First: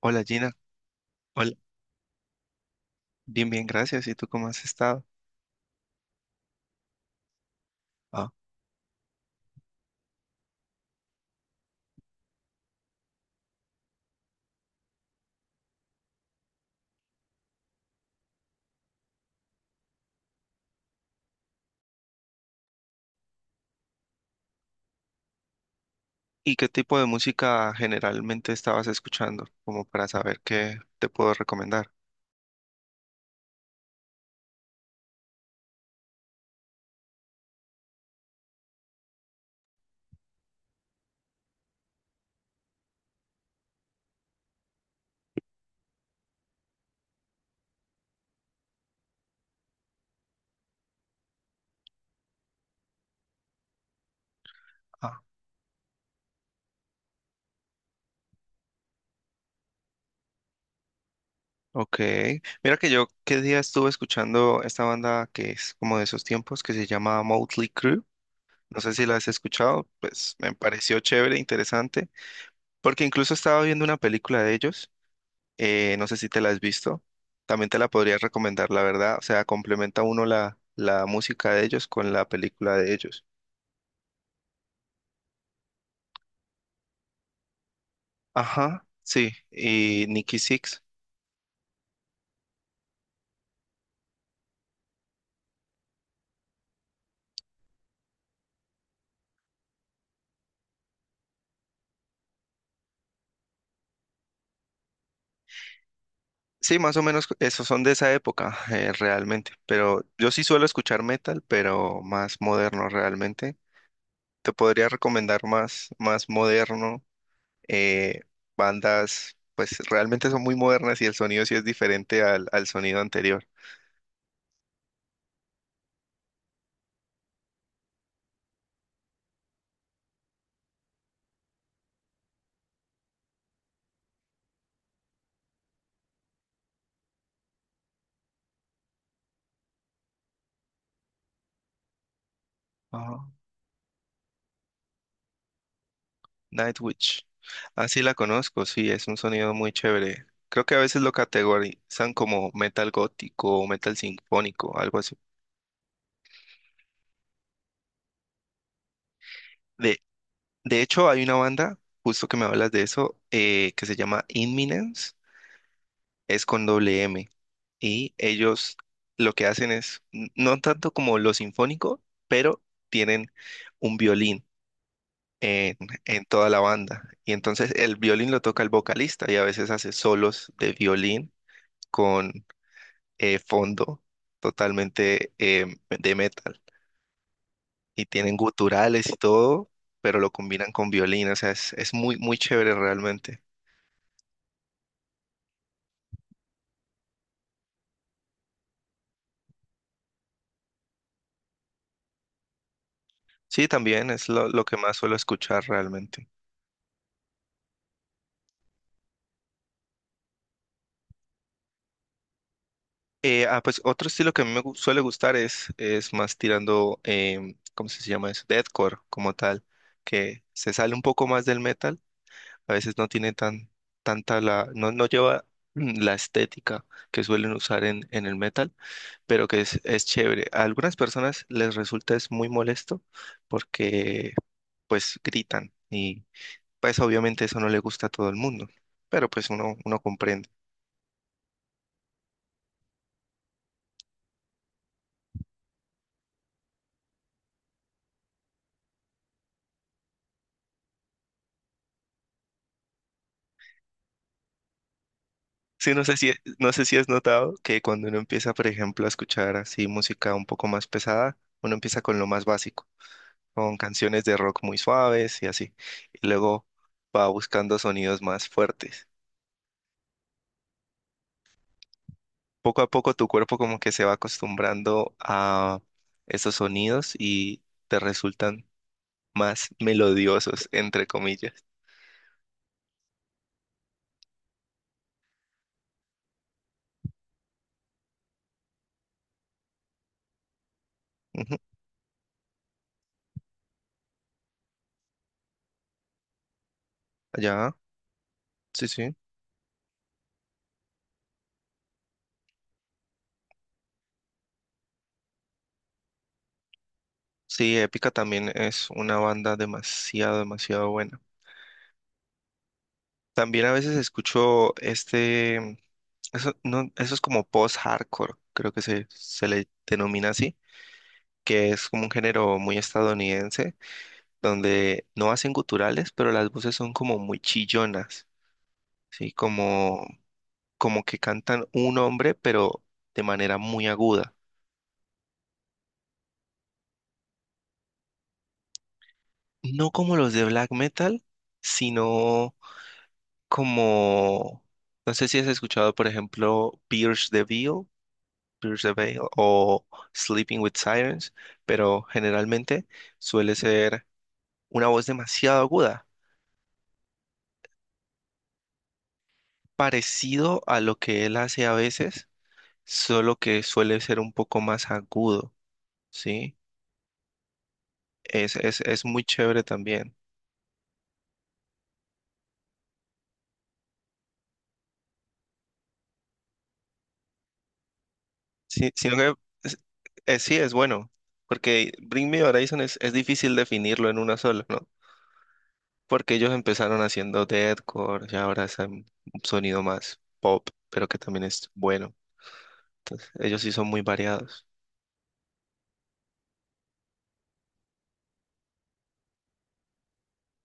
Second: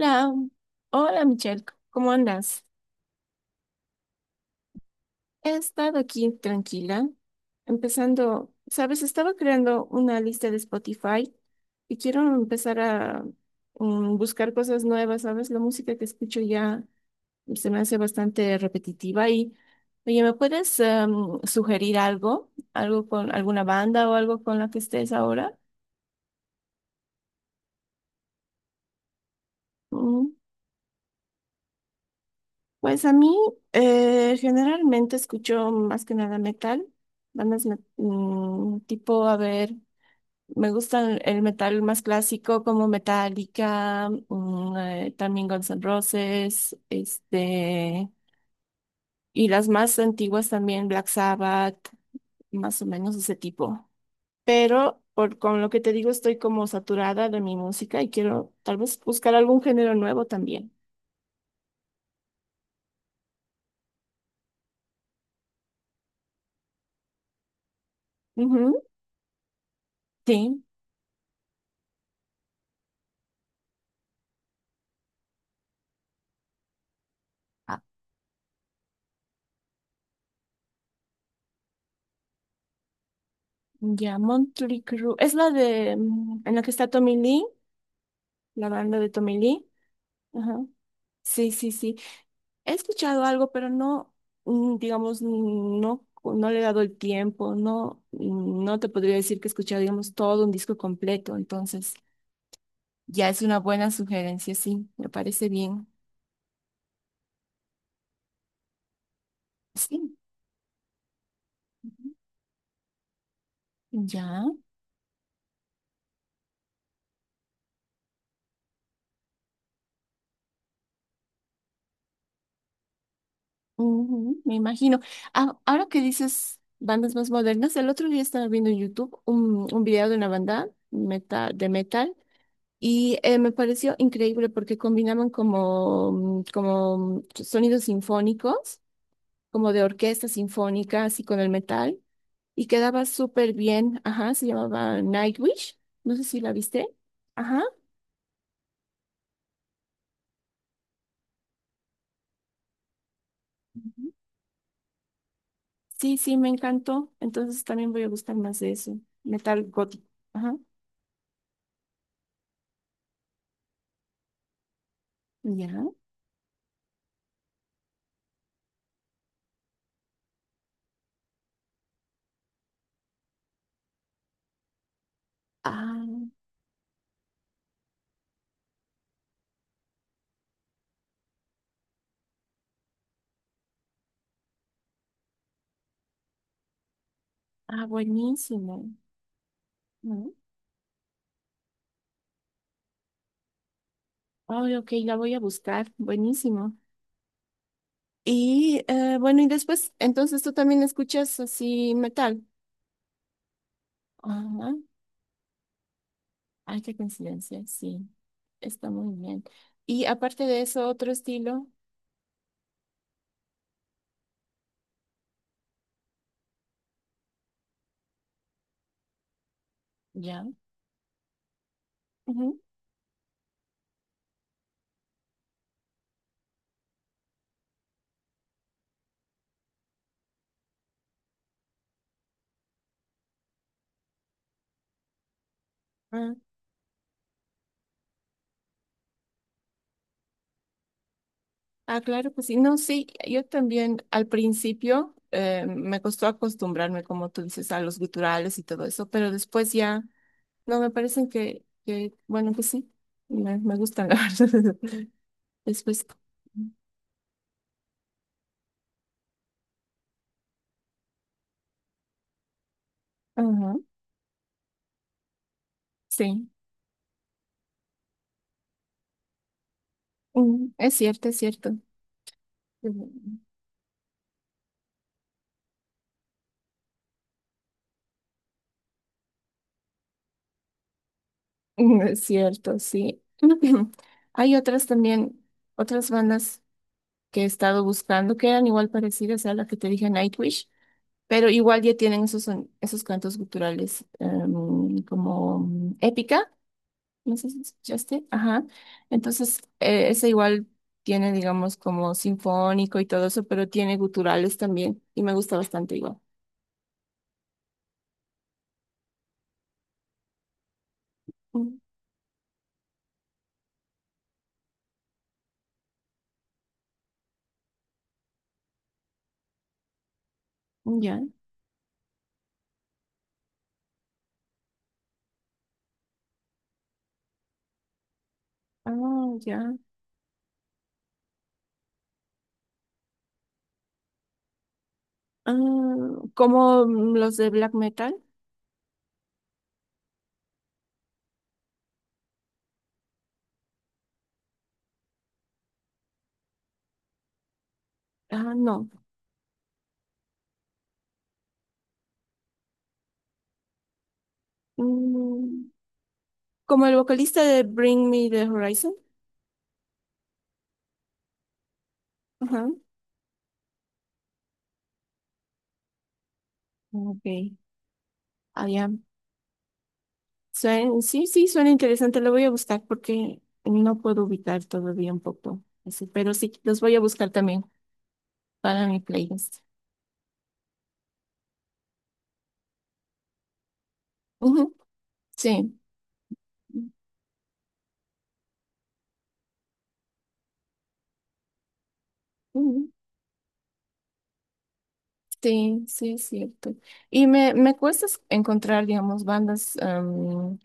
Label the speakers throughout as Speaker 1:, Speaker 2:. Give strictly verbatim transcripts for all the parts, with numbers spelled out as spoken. Speaker 1: Hola Gina,
Speaker 2: hola
Speaker 1: hola,
Speaker 2: Michelle, ¿cómo andas?
Speaker 1: bien, bien, gracias. ¿Y tú cómo has estado?
Speaker 2: He estado aquí tranquila,
Speaker 1: Ah,
Speaker 2: empezando, sabes, estaba creando una lista de Spotify y quiero empezar a mm, buscar cosas nuevas, ¿sabes? La música que escucho ya se me hace bastante repetitiva y, oye, ¿me puedes em, sugerir algo? ¿Algo con alguna banda o algo con la que estés ahora?
Speaker 1: ¿y qué tipo de música generalmente estabas escuchando? Como para
Speaker 2: Mm.
Speaker 1: saber qué te puedo recomendar.
Speaker 2: Pues a mí eh, generalmente escucho más que nada metal, bandas me- mm, tipo, a ver, me gusta el el metal más clásico como Metallica, mm, eh, también Guns N' Roses, este, y las más antiguas también Black Sabbath, más o menos ese tipo. Pero
Speaker 1: Ah,
Speaker 2: por, con lo que te digo estoy como saturada de mi música y quiero tal vez buscar algún género nuevo también.
Speaker 1: ok. Mira que yo qué día estuve escuchando esta banda que es como de esos tiempos que se llama Motley Crue.
Speaker 2: Ujú,
Speaker 1: No sé si la has escuchado, pues me
Speaker 2: sí.
Speaker 1: pareció chévere, interesante, porque incluso estaba viendo una película de ellos. Eh, no sé si te la has visto. También te la podría recomendar, la verdad. O sea, complementa uno la, la música de ellos con la película de ellos.
Speaker 2: Ya, Motley Crue. Es la de, mm, en la que está Tommy Lee, la
Speaker 1: Ajá,
Speaker 2: banda de
Speaker 1: sí,
Speaker 2: Tommy Lee.
Speaker 1: y Nicky
Speaker 2: Ajá.
Speaker 1: Six.
Speaker 2: Sí, sí, sí. He escuchado algo, pero no, mm, digamos, no, no le he dado el tiempo. No, mm, no te podría decir que he escuchado, digamos, todo un disco completo. Entonces, ya es una buena sugerencia, sí. Me parece bien.
Speaker 1: Sí, más o menos esos son de esa época, eh, realmente. Pero
Speaker 2: Sí.
Speaker 1: yo sí suelo escuchar metal, pero
Speaker 2: Ujú.
Speaker 1: más moderno realmente.
Speaker 2: Ya.
Speaker 1: Te podría recomendar más, más moderno, eh, bandas, pues realmente son muy modernas y el sonido sí es diferente al, al sonido anterior.
Speaker 2: Ujú, me imagino. Ah, ahora que dices bandas más modernas, el otro día estaba viendo en YouTube un, un video de una banda metal, de metal y eh, me pareció increíble porque combinaban como, mm, como mm, sonidos sinfónicos, como de orquesta sinfónica, así con el metal, y quedaba
Speaker 1: Ajá.
Speaker 2: súper bien. Ajá, se llamaba Nightwish. No sé si la viste.
Speaker 1: Nightwish.
Speaker 2: Ajá,
Speaker 1: Ah, sí la conozco, sí, es un sonido muy chévere. Creo que a veces lo categorizan como metal gótico o metal
Speaker 2: ujú.
Speaker 1: sinfónico, algo así.
Speaker 2: Sí, sí, me encantó. Entonces también voy a buscar más de eso. Metal
Speaker 1: De
Speaker 2: gótico. Ajá,
Speaker 1: De hecho, hay una banda, justo que me hablas de eso, eh, que se llama Inminence,
Speaker 2: ya.
Speaker 1: es con doble M, y ellos lo que hacen es, n- no tanto como lo sinfónico, pero tienen un violín en, en
Speaker 2: Ah,
Speaker 1: toda la banda, y entonces el violín lo toca el vocalista, y a veces hace solos de violín con eh, fondo totalmente eh, de metal,
Speaker 2: ah,
Speaker 1: y tienen
Speaker 2: buenísimo.
Speaker 1: guturales y todo, pero lo
Speaker 2: ¿No?
Speaker 1: combinan con violín, o sea, es, es muy, muy chévere realmente.
Speaker 2: Ay, ok, la voy a buscar. Buenísimo. Y eh, bueno, y después, entonces tú también escuchas así metal.
Speaker 1: Sí, también es lo, lo
Speaker 2: Ajá.
Speaker 1: que más suelo escuchar realmente.
Speaker 2: Ay, qué coincidencia, sí. Está muy bien. Y aparte de eso, otro estilo,
Speaker 1: Eh, ah, pues otro estilo que a mí me gu- suele gustar es, es más tirando, em, ¿cómo se llama eso? Deathcore como tal, que
Speaker 2: ya.
Speaker 1: se sale un poco más del metal.
Speaker 2: Ujú.
Speaker 1: A veces no tiene tan, tanta la, no, no lleva mm, la estética que suelen usar en, en el metal, pero que es, es chévere. A algunas personas les resulta es muy molesto porque pues gritan y
Speaker 2: Ah,
Speaker 1: pues obviamente eso no le gusta a todo el mundo, pero pues uno, uno comprende.
Speaker 2: ah, claro, pues sí. No, sí, yo también al principio eh, me costó acostumbrarme, como tú dices, a los guturales y todo eso, pero después ya. No, me parecen que, que bueno, pues sí, me, me gustan, la verdad.
Speaker 1: Sí, no
Speaker 2: Después,
Speaker 1: sé si, no sé si has notado que cuando uno empieza, por ejemplo, a escuchar así música un poco más pesada, uno empieza con lo más básico,
Speaker 2: ajá,
Speaker 1: con canciones de rock muy suaves y así, y
Speaker 2: sí,
Speaker 1: luego va buscando sonidos más fuertes.
Speaker 2: mm, es cierto, es cierto.
Speaker 1: Poco a poco tu
Speaker 2: Mm,
Speaker 1: cuerpo como que se va acostumbrando a esos sonidos y te resultan más melodiosos, entre comillas.
Speaker 2: mm, es cierto, sí. Hay otras también, otras bandas que he estado buscando que eran igual parecidas a la que te dije Nightwish, pero
Speaker 1: Ujú.
Speaker 2: igual ya tienen esos, son- esos cantos culturales em, como mm, épica. No sé si
Speaker 1: Ya,
Speaker 2: escuchaste. Ajá.
Speaker 1: sí, sí.
Speaker 2: Entonces, eh, ese igual tiene, digamos, como sinfónico y todo eso, pero tiene guturales también y me gusta bastante igual.
Speaker 1: Sí, Épica también es una banda demasiado, demasiado buena.
Speaker 2: Mm,
Speaker 1: También a veces escucho este, eso, no, eso es como post-hardcore, creo que se, se le denomina así,
Speaker 2: ya.
Speaker 1: que es como un género muy estadounidense, donde no hacen guturales, pero las voces son como muy chillonas, ¿sí?
Speaker 2: Ah, ya.
Speaker 1: Como, como que cantan un hombre, pero de manera muy aguda.
Speaker 2: Ah, como mm, los de black metal.
Speaker 1: No como los de black metal, sino como, no sé si has escuchado, por ejemplo, Pierce the Veil,
Speaker 2: Ah,
Speaker 1: Pierce
Speaker 2: no.
Speaker 1: the Veil o Sleeping with Sirens, pero generalmente suele ser una voz demasiado
Speaker 2: Mm,
Speaker 1: aguda,
Speaker 2: como el vocalista de Bring Me the Horizon.
Speaker 1: parecido a lo que él hace a veces,
Speaker 2: Ajá.
Speaker 1: solo que suele ser un poco más agudo, ¿sí?
Speaker 2: Ok.
Speaker 1: Es,
Speaker 2: Ah,
Speaker 1: es,
Speaker 2: ya.
Speaker 1: es muy chévere también.
Speaker 2: Suen- sí, sí, suena interesante. Lo voy a buscar porque no puedo ubicar todavía un poco. Así, pero sí, los voy a buscar también para
Speaker 1: Sí,
Speaker 2: mi
Speaker 1: sino que
Speaker 2: playlist.
Speaker 1: es- es- sí es bueno, porque Bring Me Horizon es, es difícil definirlo en una sola,
Speaker 2: Ujú,
Speaker 1: ¿no?
Speaker 2: sí,
Speaker 1: Porque ellos empezaron haciendo deathcore y ahora es un sonido más pop, pero que también es bueno.
Speaker 2: ujú,
Speaker 1: Entonces, ellos sí son muy variados.
Speaker 2: sí, sí, es cierto. Y me, me cuesta es- encontrar, digamos, bandas am,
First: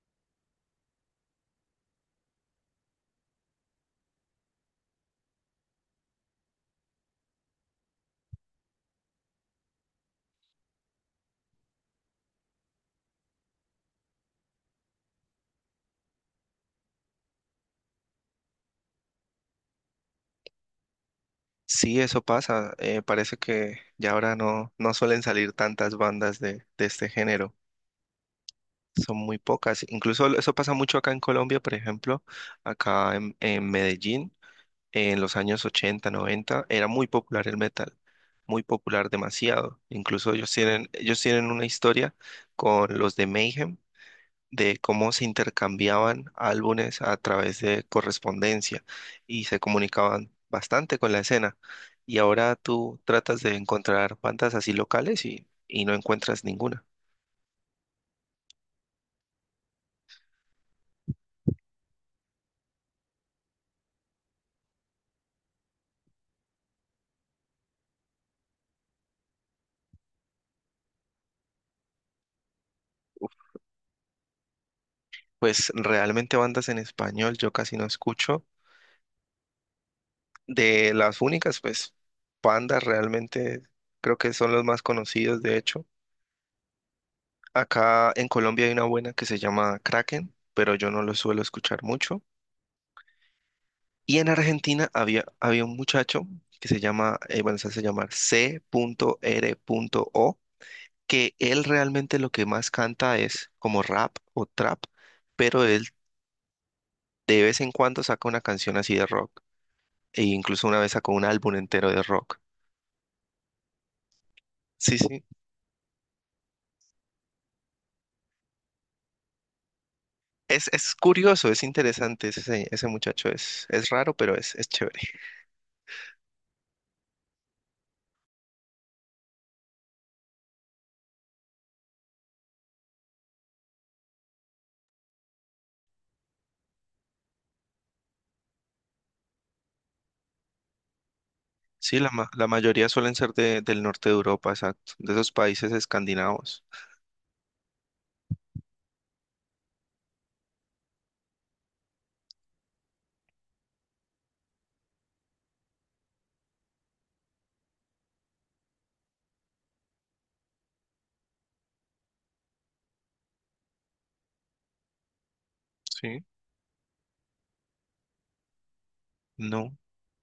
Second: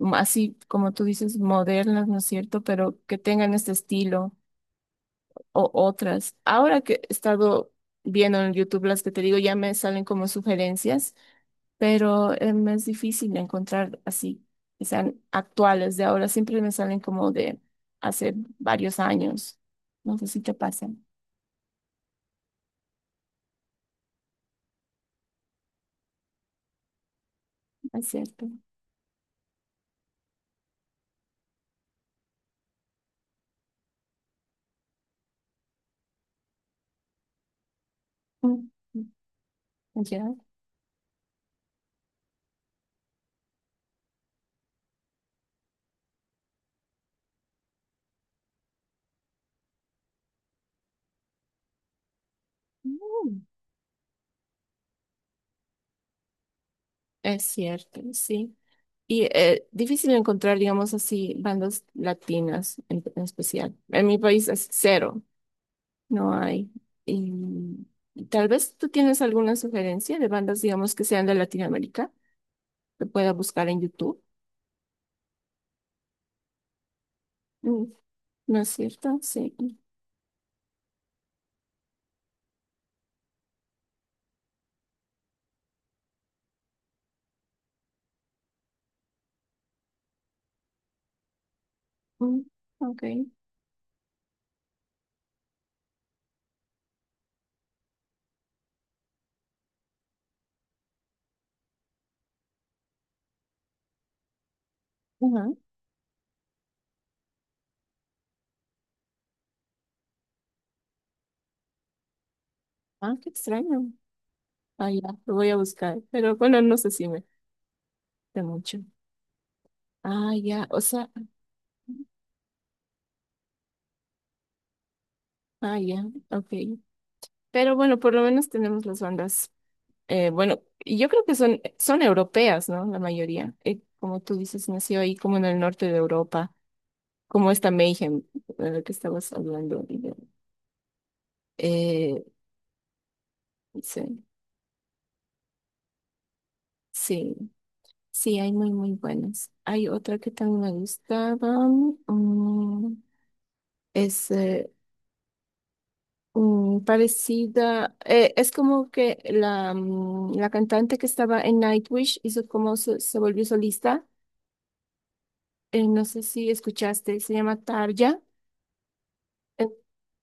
Speaker 2: m- así como tú dices, modernas, ¿no es cierto? Pero que tengan este estilo o otras. Ahora que he estado viendo en YouTube las que te digo, ya me salen como sugerencias, pero eh, me es difícil encontrar así, que sean actuales de ahora. Siempre me salen como de hace varios años. No sé si te pasa, ¿no
Speaker 1: Sí, eso pasa. Eh, parece que ya ahora no, no suelen salir tantas bandas de, de este género.
Speaker 2: es cierto?
Speaker 1: Son muy pocas. Incluso eso pasa mucho acá en Colombia, por ejemplo, acá en, en Medellín, en los años ochenta, noventa, era muy popular el metal. Muy popular
Speaker 2: Mm.
Speaker 1: demasiado. Incluso
Speaker 2: Ya.
Speaker 1: ellos tienen, ellos tienen una historia con los de Mayhem de cómo se intercambiaban álbumes a través de correspondencia y se comunicaban bastante con la escena. Y ahora tú tratas
Speaker 2: Mm,
Speaker 1: de encontrar bandas así locales y, y no encuentras ninguna.
Speaker 2: es cierto, sí. Y eh, difícil encontrar, digamos así, bandas latinas en, en especial. En mi país es cero, no hay. Y tal vez tú tienes alguna sugerencia de bandas, digamos, que sean de Latinoamérica, que pueda buscar en YouTube.
Speaker 1: Pues realmente bandas en español yo casi
Speaker 2: Mm,
Speaker 1: no escucho.
Speaker 2: ¿no es cierto? Sí.
Speaker 1: De las únicas, pues bandas realmente creo que son los más conocidos, de hecho. Acá en Colombia hay una buena que se llama Kraken, pero yo no lo suelo escuchar mucho.
Speaker 2: Mm, ok.
Speaker 1: Y en Argentina había, había un muchacho que se llama, eh, bueno, se hace llamar C R O que él realmente lo que más canta es como rap o trap,
Speaker 2: Ajá.
Speaker 1: pero él de vez en cuando saca una canción así de rock, e incluso una vez sacó un álbum entero de rock.
Speaker 2: Ah, qué extraño. Ah,
Speaker 1: Sí,
Speaker 2: ya,
Speaker 1: sí.
Speaker 2: lo voy a buscar, pero bueno, no sé si me da mucho. Ah, ya,
Speaker 1: Es,
Speaker 2: o
Speaker 1: es
Speaker 2: sea,
Speaker 1: curioso, es interesante ese, se- ese muchacho, es, es raro, pero es, es chévere.
Speaker 2: ah, ya, ok. Pero bueno, por lo menos tenemos las bandas. Eh, bueno, y yo creo que son, son europeas, ¿no? La mayoría. Eh, como tú dices, nació ahí como en el norte de Europa, como esta Mayhem de la que estabas hablando. y de-
Speaker 1: Sí, la,
Speaker 2: Eh,
Speaker 1: ma- la mayoría suelen ser de- del norte de
Speaker 2: sí,
Speaker 1: Europa, exacto, de esos países escandinavos.
Speaker 2: sí, sí, hay muy, muy buenas. Hay otra que también me gustaba. mm, es eh, mm, parecida. Eh, es como que la, mm, la cantante que estaba en Nightwish hizo como se se volvió solista. Eh, no sé
Speaker 1: Sí.
Speaker 2: si escuchaste, se llama Tarja. Eh,
Speaker 1: No.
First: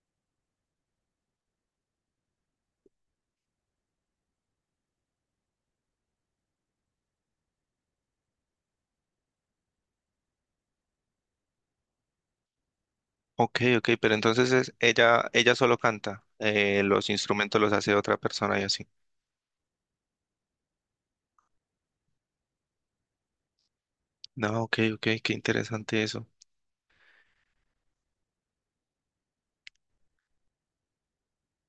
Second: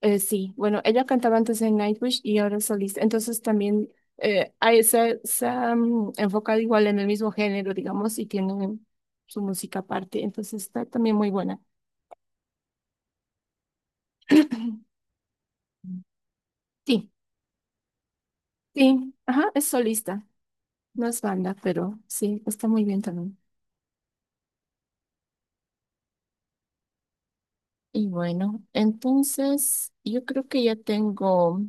Speaker 2: eh, sí, bueno, ella cantaba antes en Nightwish y ahora es solista. Entonces también eh, ahí se, se han enfocado igual en el mismo género, digamos, y tiene su música aparte. Entonces está también muy buena.
Speaker 1: Ok, ok, pero entonces es- ella, ella solo canta, eh, los
Speaker 2: Sí,
Speaker 1: instrumentos los hace otra persona y así.
Speaker 2: sí, ajá, es solista, no es banda, pero sí, está muy bien también.
Speaker 1: No, ok, ok, qué interesante eso.
Speaker 2: Y bueno, entonces yo creo que ya tengo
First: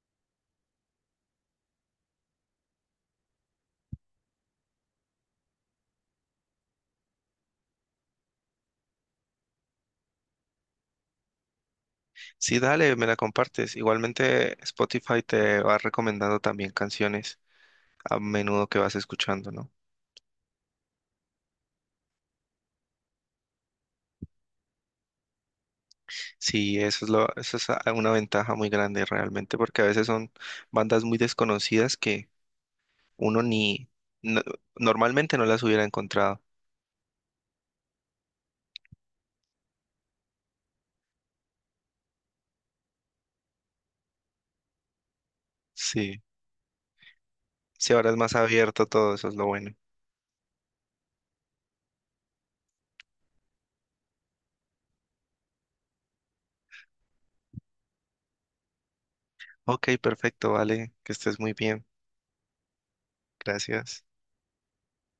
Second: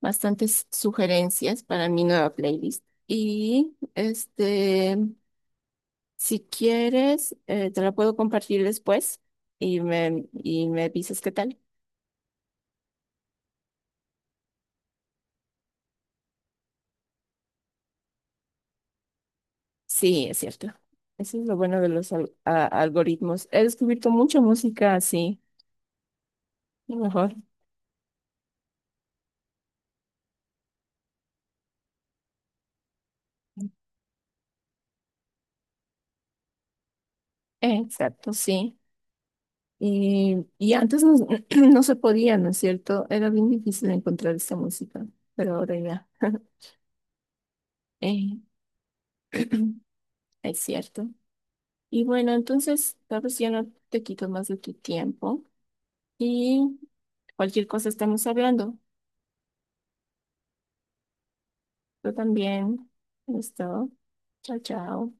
Speaker 2: bastantes sugerencias para mi nueva playlist. Y este, si quieres, eh, te la puedo compartir después y me, y me dices qué tal.
Speaker 1: Sí, dale, me la compartes. Igualmente Spotify te va recomendando también canciones a menudo que vas escuchando, ¿no?
Speaker 2: Sí, es cierto. Eso es lo bueno de los al- a- algoritmos. He descubierto mucha música así,
Speaker 1: Sí,
Speaker 2: lo
Speaker 1: eso es lo,
Speaker 2: mejor.
Speaker 1: eso es a- una ventaja muy grande realmente, porque a veces son bandas muy desconocidas que uno ni no- normalmente no las hubiera encontrado.
Speaker 2: Exacto, sí. Y, y antes no, no se podía, ¿no es cierto? Era bien difícil encontrar esta música, pero ahora ya,
Speaker 1: Sí, sí, ahora es más
Speaker 2: eh,
Speaker 1: abierto todo, eso es lo bueno.
Speaker 2: es cierto. Y bueno, entonces, tal vez ya no te quito más de tu tiempo y cualquier cosa estamos hablando.
Speaker 1: Ok, perfecto, vale, que estés muy bien.
Speaker 2: Yo también. Listo.
Speaker 1: Gracias.
Speaker 2: Chao, chao.